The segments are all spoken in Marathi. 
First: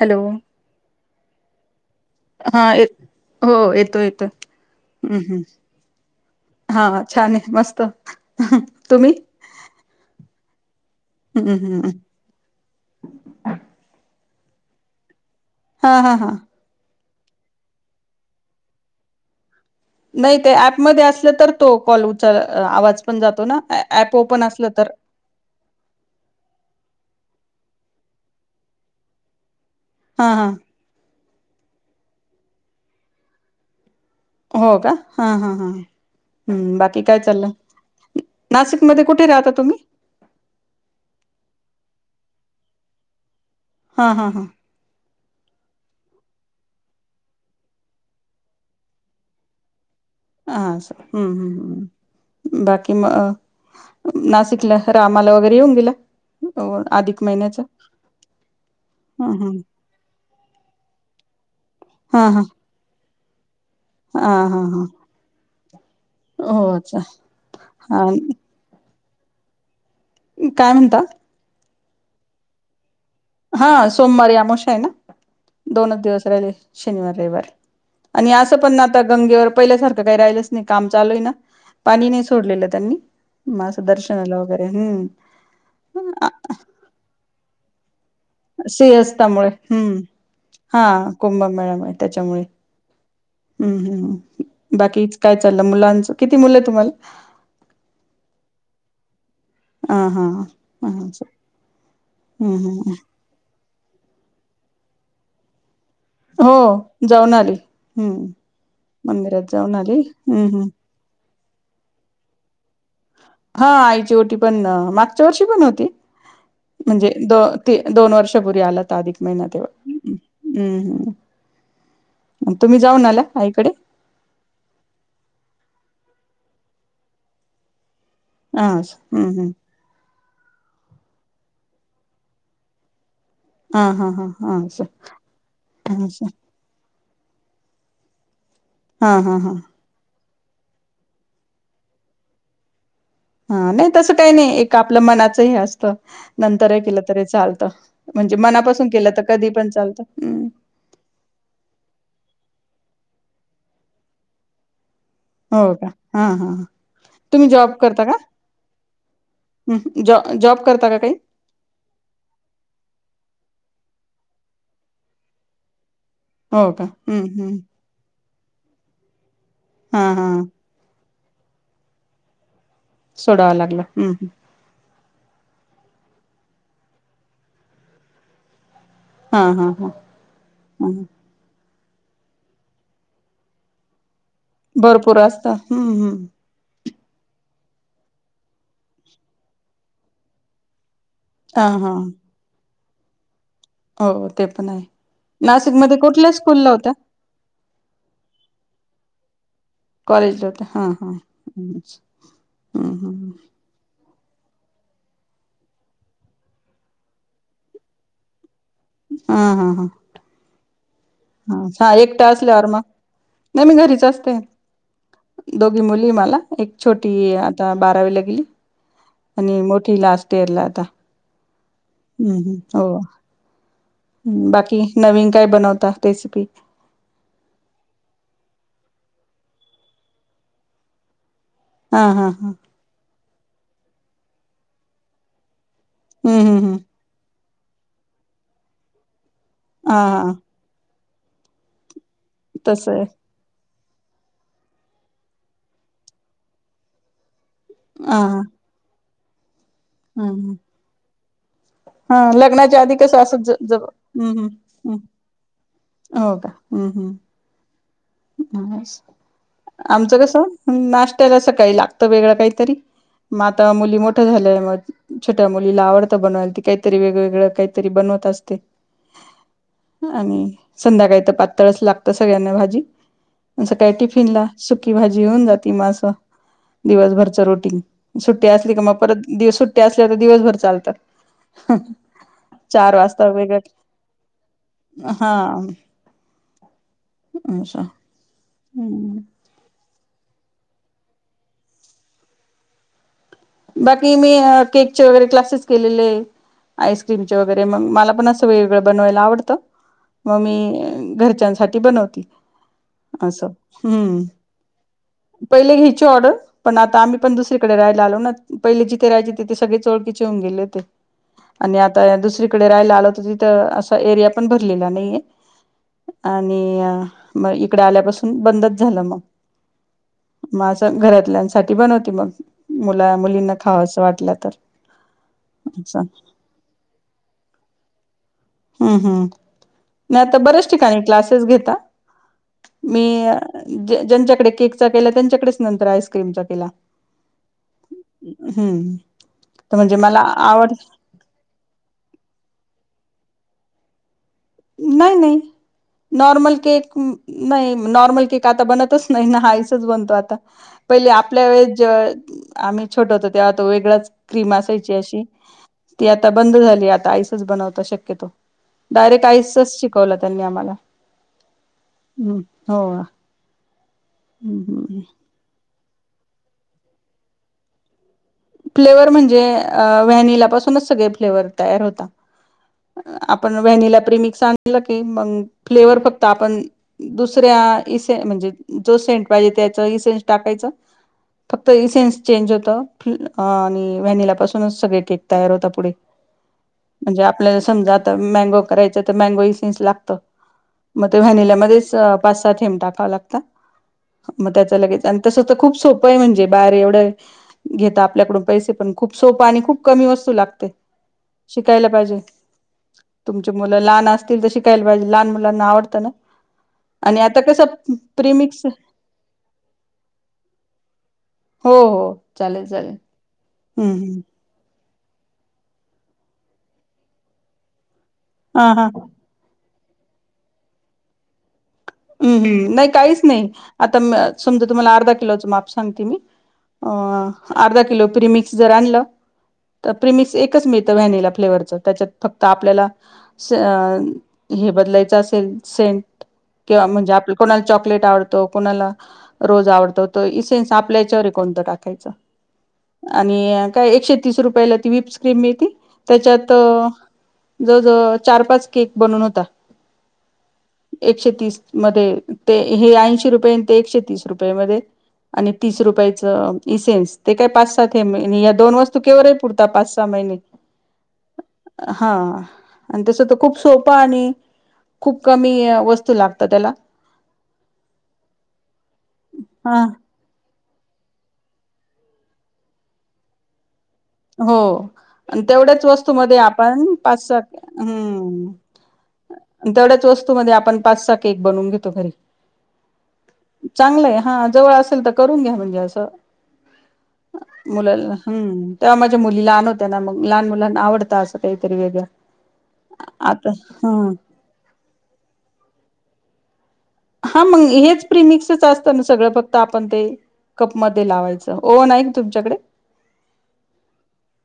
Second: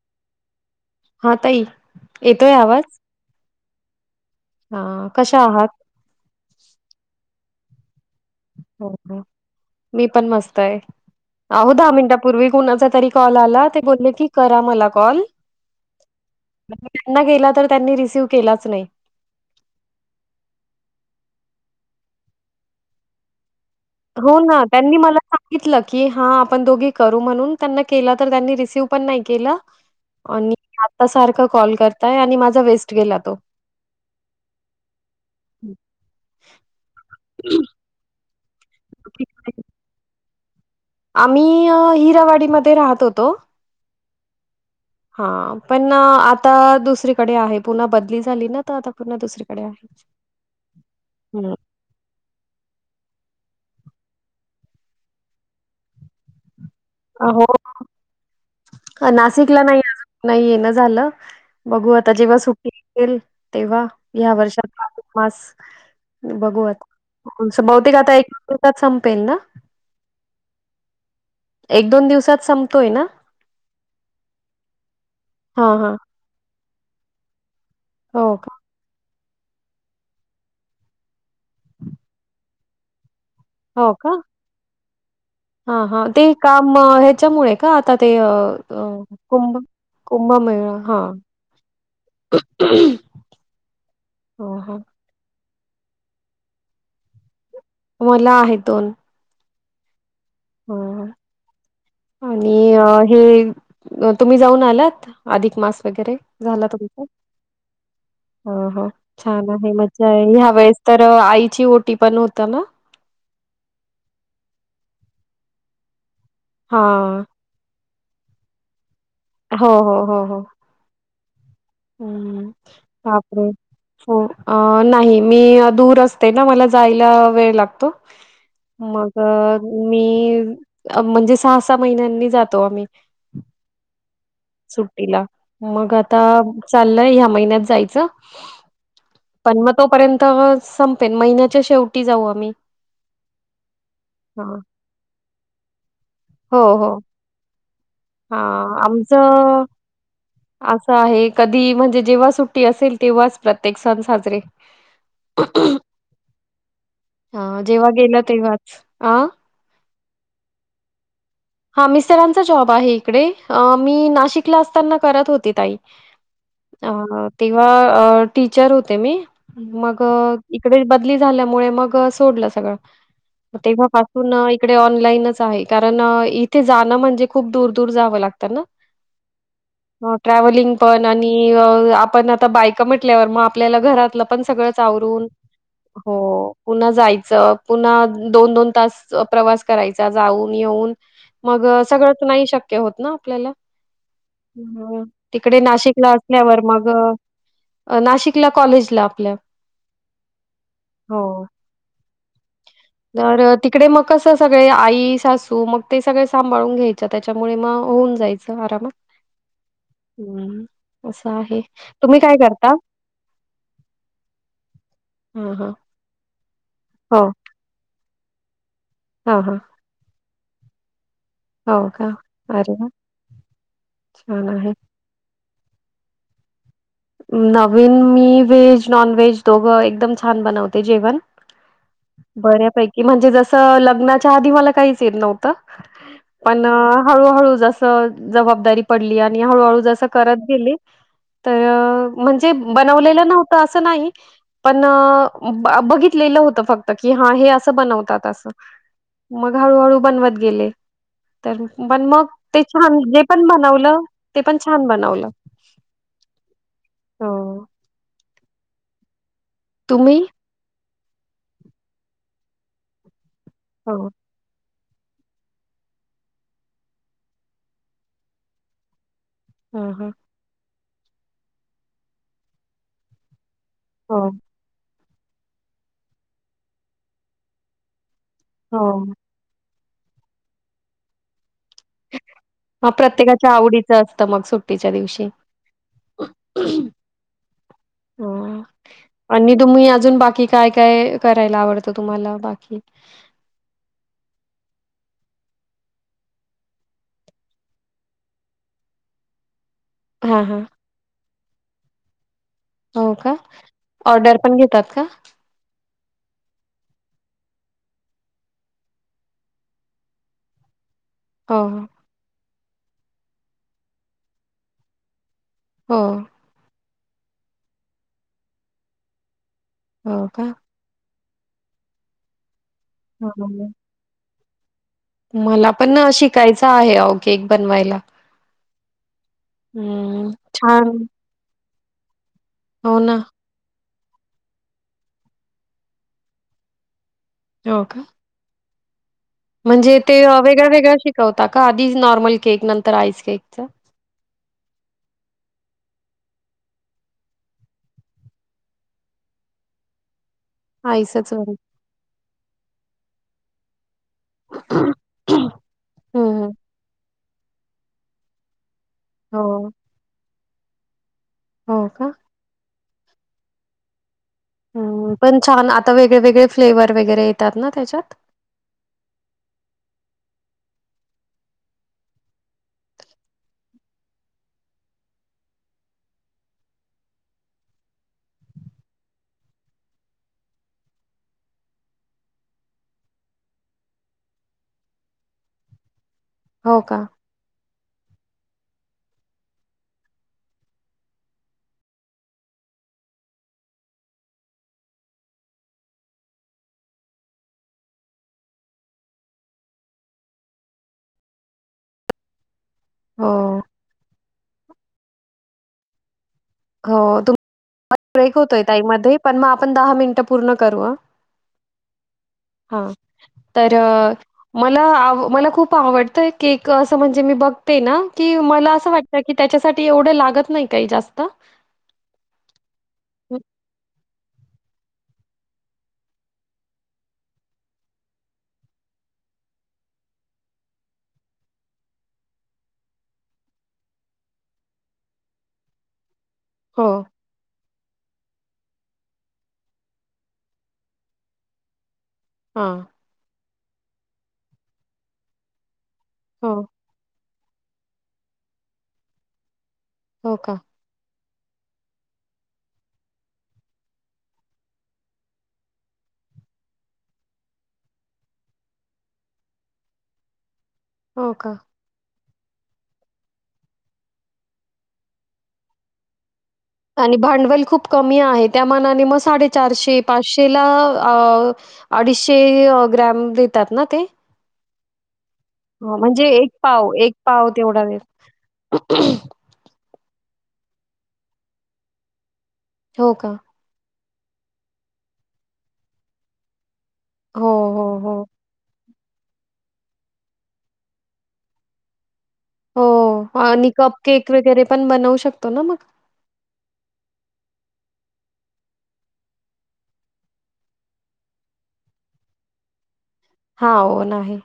हॅलो. हा तई. हा हो येतो येतो हा हम्म कशा हम्म. आहात? हा छान आहे मस्त. हो तुम्ही हो मी पण मस्त आहे. हम्म अहो हम्म दहा मिनिटापूर्वी कुणाचा तरी कॉल आला ते बोलले की करा मला कॉल. हा हा हा त्यांना गेला तर त्यांनी रिसिव केलाच नाही नाही ते ऍपमध्ये असलं तर तो कॉल उच आवाज पण जातो ना ऍप हो ओपन ना असलं तर त्यांनी मला सांगितलं की हा आपण दोघी करू म्हणून त्यां पण नाही के हा हा आ कॉल करताय आणि माझा वेस्ट गेला तो हो का हा हा हा हम्म बाकी काय चाललं नाशिकमध्येध्ये कुठे राहता तुम्ही आम्ही हिरावाडीमध्ये राहत होतो हा हा हा हा पण आता दुसरीकडे आहे पुन्हा बदली झाली ना तर आता पुन्हा दुसरीकडे आहे ह हम्म हम् हम्मम् बाकी म नाशिकला रामाला वगैरे येऊन गेला अधिक हो महिन्याचा हम् हम् नाशिकला नाही अजून नाही येणं झालं. बघू आता जेव्हा सुट्टी असेल तेव्हा हा ह्या हा हा वर्षात्त मास हो अच्छा बघूत बहुतेक हा आता एकात संपेन ना काय म्हणता एक दोन दिवसात संपतोय ना हा सोमवार यामोश आहे ना हां, हां. दोनच दिवस राहिले शनिवार रविवार आणि हो का? असं पण आता गंगेवर पहिल्यासारखं काही राहिलंच नाही काम चालू आहे ना पाणी नाही सोडलेलं त्यांनी माझं हो का? दर्शनाला वगैरे हम् हां, हां. ते काम अ, ह्याच्यामुळे का आता ते अ, अ, स्रीहस्ताामुळे कुंभ हम्म कुंभमेळा हा हां. कुंभमेळामुळे त्याच्यामुळे हम्म हम् हां, हां. बाकीच काय चाललं मुलांच किती मुलं आहे तुम्हाला मला आहे दोन ह हा हा आणि अ ह हे तुम्ही जाऊन आलात अधिक मास हो जाऊन आली हम्म हो हो छान मंदिरात आहे जाऊन आली मज्जा आहे हम्म ह्या हम्म वेळेस तर आई ची ओटी पण होता ना हा आईची ओटी पण मागच्या वर्षी पण होती हा म्हणजे द ते दोन वर्षपूर्री आला तर अधिक महिन्यातवर हो हम्म् प आईकडे हो नाही मी द ना मला जायला वेळ लागतो हा मग हम् हम् मी म्हणजे सहा सहा महिन्यांनी जातो आम्ही हा हा हा हा असं सुट्टीला मग हा आता असं चाललय ह्या महिन्यात जायचं हा हा हा पण मग तोपर्यंत संपेन महिन्याच्या शेवटी जाऊ आम्ही हा नाही तसं काही नाही हां. एक आपलं मनाचं हे असतं हो नंतर हे हो केलं तरी चालतं म्हणजे हा मनापासून केलं तर कधी आमचं पण चालत असं आहे कधी म्हणजे जेव्हा सुट्टी असेल तेव्हाच प्रत्येक सण साजरे हो का हा हा तुम्ही हां, जॉब जेव्हा करता का गेलं तेव्हाच. अ, जॉ जॉब करता का काही हा मिस्टरांचा जॉब आहे इकडे मी नाशिकला असताना करत होते ताई हो का अ हम्म हम् तेव्हा अ टीचर होते मी हा मग हा इकडे बदली झाल्यामुळे मग सोडलं सगळं सोडावा लागला तेव्हा हम् पासून इकडे ऑन आहे कारण इथे जाणं म्हणजे खूप दूर दूर जावं लागतं ना हा हा हा हो ट्रॅव्हलिंग ह पण आणि आपण आ बायक म्हटल्यावर आपल्याला घरात पण सगळंच भरपूर आवरून असतं हम्म हम्म हो पुन्हा जायचं पुन्हा दोन दोन तास प्रवास करायचा जाऊन येऊन मग हा हा सगळंत नाही शक्य होत ना आपल्याला हा, हो ते पण आहे. हा, हा तिकडे नाशिकमध्ये नाशिकला कुठल्या असल्यावर स्कूलला मग होत्या नाशिकला कॉलेजला आपल्या कॉलेजला [unintelligible] हा हा् हो. हम्म हम् तर अ, तिकडे मग कसं सगळे आई सासू मग ते सगळे सांभाळून घ्यायचं त्याच्यामुळे मग होऊन जायचं आस आरामात हा हा हा हम् हा स एकट असल्यावर मग नाही मी घरीच असते. हां, हां. दोघी मुली हे मला एक हो. छोटी आता बारावीला गेली. हां, हां. आणि मोठी लास्ट इयरला आता हो का अरे वा. हम बाकी नवीन काय बनवता [unintelligible] नवीन मी व्हेज नॉन व्हेज दोघं एकदम छान बनवते जेवण हा हा हा बऱ्यापैकी म्हणजे जसं लग्नाच्या आधी मला काहीच येत नव्हतं हम्म हम्म पण हम्म हळूहळू जस जबाबदारी पडली आणि हळूहळू हा जसं हा करत गेली तर म्हणजे तस आहे बनवलेले नव्हत असं असं नाही पण बघितलेलं होत फक्त हे असं हा बनतात हा असं मग हळूहळू हम्म बनवत हम्म. गेले तर पण हा मग ते लग्नाच्या आधी छान कसं जे असं पण ज जब बनवलं ते पण छान बनवलं. होका हम् हम्म हो आस आमचं तुम्ही कसं नाष्ट्याला सकाळी लागतं वेगळं काहीतरी. म आता हो मुली मोठ्या झालेल्या मग छोट्या मुलीला आवडत बनवायला ती काहीतरी वेगवेगळं काहीतरी बनवत असते ह ह आणि संध्याकाळी तर पातळचं लागतं सगळ्यांना भाजी. सकाळी हो टिफिनला सुक्खी भाजी होऊन जाती म आसं दिवसभरच रुटिंग सुट्टी आसली क मग हो परत दिवस सुट्टी असल्यावर दिवसभर चालतं. हा प्रत्येकाच्या आवडीच असतं मग सुट्टीच्या दिवशी अच्छा हुं आणि तुम्ही आजू अजून बाकी काय काय करायला आवडत तुम्हाला बाकी बाकी मी केकचे वगैरे क्लासेस केलेले. आईस्क्रीमचे वगैरे मग मला पण असं वेगळं बनवायला आवडतं. मग हां, हां. मी घरच्यांसाठी बनवती. हो का? असं हम्म ऑर्डर पण घेतात का? पहिले [unintelligible] ची ऑर्डर पण आता आम्ही पण दुसरीकडे राहायला आलो ना पहिले जिथे राहायचे तीथे सगळेच ओळखीचे होऊन गेले होते हो, आणि हो. आता दुसरी इकडे राहयला आलो होतो तिथं अस एरिया पण भरलेला नाहीये हो, आणि म इकड आल्यापासून बंदच झालं मग हो का? माझं घरात साठी बनवते मग मुला मुलींना हां. खाव असं वाटलं तर मला पण अच्छा. शिकायचं आहे अहो केक बनवायला हुं हुं मी हं, आता बऱ्याच छान. ठिकाणी क्लासेस घे [unintelligible] हो मी ना. ज्यांच्याकडे केक चा केला त्यांच्याकडेच नंतर आईस्क्रीमचा केला हो का हम्. म्हणजे ते वेगळ्या वेगळ्या शिकवता का आधी नॉर्मल केक नंतर आईस [unintelligible] नाही नाही नॉर्मल केक नाही नॉर्मल केक आता बनतच नाही ना आईसच बनतो आता. पहिले आईसच आपल्या वरी. वेळेस जे आम्ही छोट होतो तेव्हा तो वेगळाच क्रीम असायची अशी हं, ती आता हं. बंद झाली आता आईसच बनवता शक्यतो. डायरेक्ट हो, आईसचाच शिकवला त्यांनी आम्हांला हो का? हो... ता वेगळे वेगळे फ्लेवर वगैरे येतात ना त्याच्यात? फ्लेवर म्हणजे व्हॅनिला पासूनच सगळे फ्लेवर तयार होता. आपण व्हॅनिला प्रमिक्स आणलं कि मंग फ्लेवर फक्त आपण दुसर्‍या हा इसेन्स म्हणजे जो सेंट पाहीजे त्याच इसेंन्स् टाकायचं. फक्त इसेन्स चेंज होतं. ह आणि व्हॅनिला पासूनच सगळे केक तयार होता पुढे हो का? म्हणजे आपल्या समजा आता मँगो करायचं तर मँगो इसेंन्स लागतं. मग ते व्हॅनिलमध्येच पाच सात थेंब टाकावं लागतात. मग त्याच लगेच आणि तस तर खूप सोपंय म्हणजे बाहेर एवढं घेता. आपल्याकडून पैसे पण खूप सोपा आणि खूप कमी वस्तू लागते शिकायला पाहिजे. हो, तुमचे मुलं लहान असतील तर शिकायला पाहिजे लहान मुलांना आवडतं ना आणि आता कसं वाज ब्रेक होतोय प्रिमिक्स ताईमध्ये पण मग आपण दहा मिनिटं पूर्ण करू हा. हो हो चालेल चालेल तर हम् अ, हम् मला खूप आवडतय केक अस म्हणजे मी बघते ना की मला हा हा असं वाटत त्याच्या साठी एवढं लागत नाही काही जास्तं हम्म हम्म नाही काहीच नाही आता समजा तुम्हाला अर्धा किलोचं माप सांगते मी. अ अर्धा किलो प्रीमिक्स जर आनल... तर प्रिमिक्स एकच मिळतं व्हॅनिला फ्लेवरच त्याच्यात फक्त आपल्याला- [unintelligible] हे बदलायचं असेल सेंट किंवा हो म्हणजे आपल कोणाला चॉक चॉकलेट आवडतो, कोणाला रोज आवडतो, त इसेंन्स आपल्या याच्यावर कोणतं टाकायचा. हां आणि काय एकशे तीस रुपयाला ती विप्स क्रीम मिळती. त्याच्यात हो जवळ जवळ चार पाच केक बनून होता. हो का. एकशे तीस मधे हे ऐंशी रुपये ते एकशे तीस रुपये मधे आणि तीस रुपयाचं इसेंन्स ते काय पाच सहा थेंब या दोन वस्तू केवरही पुरता पाच सहा महि हो का [unintelligible] हा. आणि तस तर खूप सोपं आणि खूप कमी वस्तू.. त्याला आणि भांडवल खूप कमी आहे. त्या मनाने मं साडे हा चारशे पाचशे ला अडीचशे ग्रॅम देतात ना ते? हो.. तेवढ्याच हां, वस्तू म्हणजे मध्ये एक पाव आपण एक पाच पाव सात तेवढा देत हम् तेवढ्यात वस्तू मध्ये आपण पाचसा केक बनून घेतो घरी हो का? चांगलंय हा जवळ असेल तर करून घ्या म्हणजे असं हो हो मुलाला हो हम्म.. तेव्हा माझ्या मुली लहान होत्या ना मग लहान मुलांना आवडत असं काहीतरी वेगळं-.. हो आता आणि कप ह केक वगैरे पण बनवू शकतो ना मग? हा मग हेच प्रिमिक्सच असतं ना सगळं फक्त आपण ते कप मध्ये लावायचं. ओव्हन आहे का तुमच्याकडे? हा ओव्हन आहे.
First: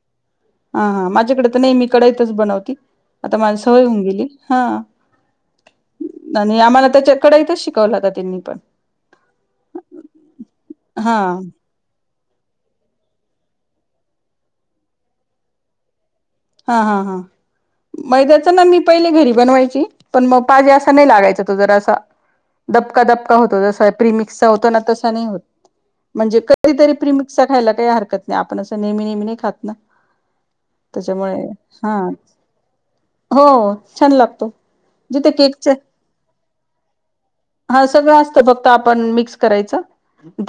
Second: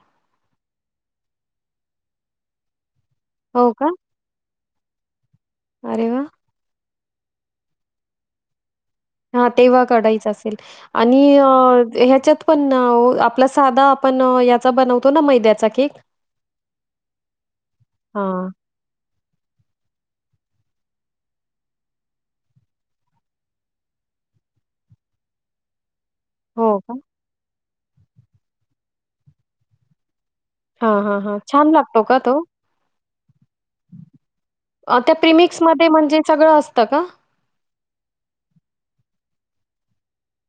हा हा माझ्याकडे तर नाही मी कडईतच बनवती आता माझी हो सवय का? होऊन गेली हा. अरे वाह! आणि आम्हाला त्याच्या कढईतच शिकवला होता त्यांनी पण.. हा तेव्हा कढईच असेल हा आणि ह्याच्यात पण आपला साधा आपण याचा बनवतो ना मैद्याचा केक? हा हा हा हां. मैद्याचा ना मी पहिले घरी बनवायची पण मग पाहिजे असा नाही लागायचा तो जरा असा दबका दबका होतो जसा प्रिमिक्सचा होतो ना तसा नाही होत. म्हणजे हो कधीतरी का? प्रीमिक्स चा खायला काही हरकत नाही आपण असं नेहमी, नेहमी नाही खात ना. हां, हां, त्याच्यामुळे हां. छान हा. लागतो का तो? हो छान लागतो अ, त्या जिथे केकच प्रिमिक्समध्ये म्हणजे सगळं असतं का? हा सगळं असत फक्त आप मिक्स करायचं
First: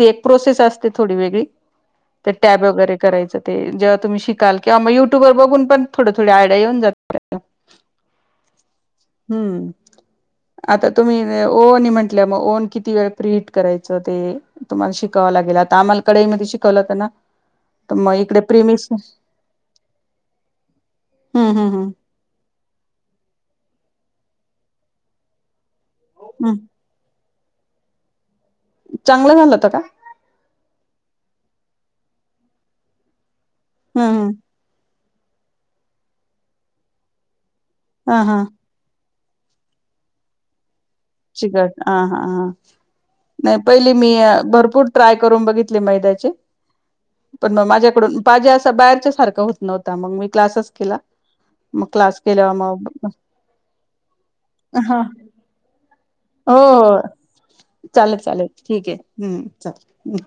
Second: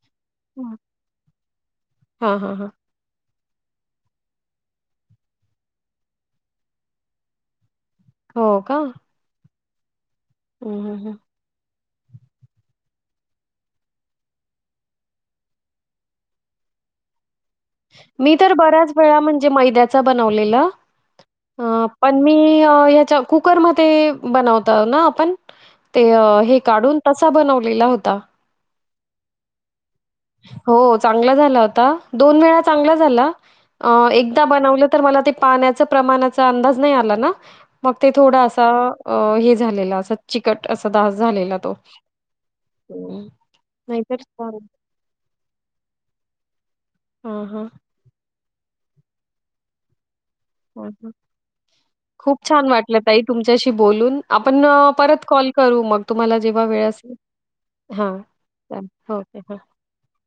एक प्रोसेस हां, असते, थोडी वेगळी तर हां, हां, टॅब हां. वगैरे करायचं. ते जेव्हा तुम्ही शिकाल किंवा मग युट्युबर बघून पण थोड थोड आयडिया येऊन जातं. हो का. ह् हं, आता हं, तुम्ही हं. ओहन म्हण. म्हट मग ओव्हन किती वेळ प्रि हिट करायचं ते तुम्हाला शिकावं लागेल आता आम्हाला कढईमध्ये शिकवलं होतं ना. तर मग मी इकडे तर प्रेमिक्स बऱ्याच वेळा म्हणजे मैद्याचा बनवलेलं. हम्म हम्म अ हम्म पण मी हाच्या कुकर मध्ये ते बनवत ना आपण ते हम्म हे काढून तसा बनवलेला होता. चांगलं झालं होत का? हो चांगला झाला होता दोन वेळा चांगला झाला हम्म हम्म एकदा बनवलं तर मला ते पाण्याचा प्रमाणाचा अंदाज नाही आला ना मग ते हा हा थोडा असा अ हे झालेलं अस चिकट असा डास झालेला तो. चिकट हा हा हां हं, नाही पहिली मी नाहीतर छान भरपूर ट्राय करून बघितला मैद्याचे हां, पण हां, माझ्याकडून पाणी बाहेरच्या सारखा होत नव्हता मग मी क्लासच हां, केला हां. ‌. खूप छान वाटलं ताई तुमच्याशी बोलून आपण हा परत कॉल करू मग. तुम्हाला हो जेव्हा वेळ हो असेल ह चालेल चालेल ठीक आहे के हम्म हो. चालेल.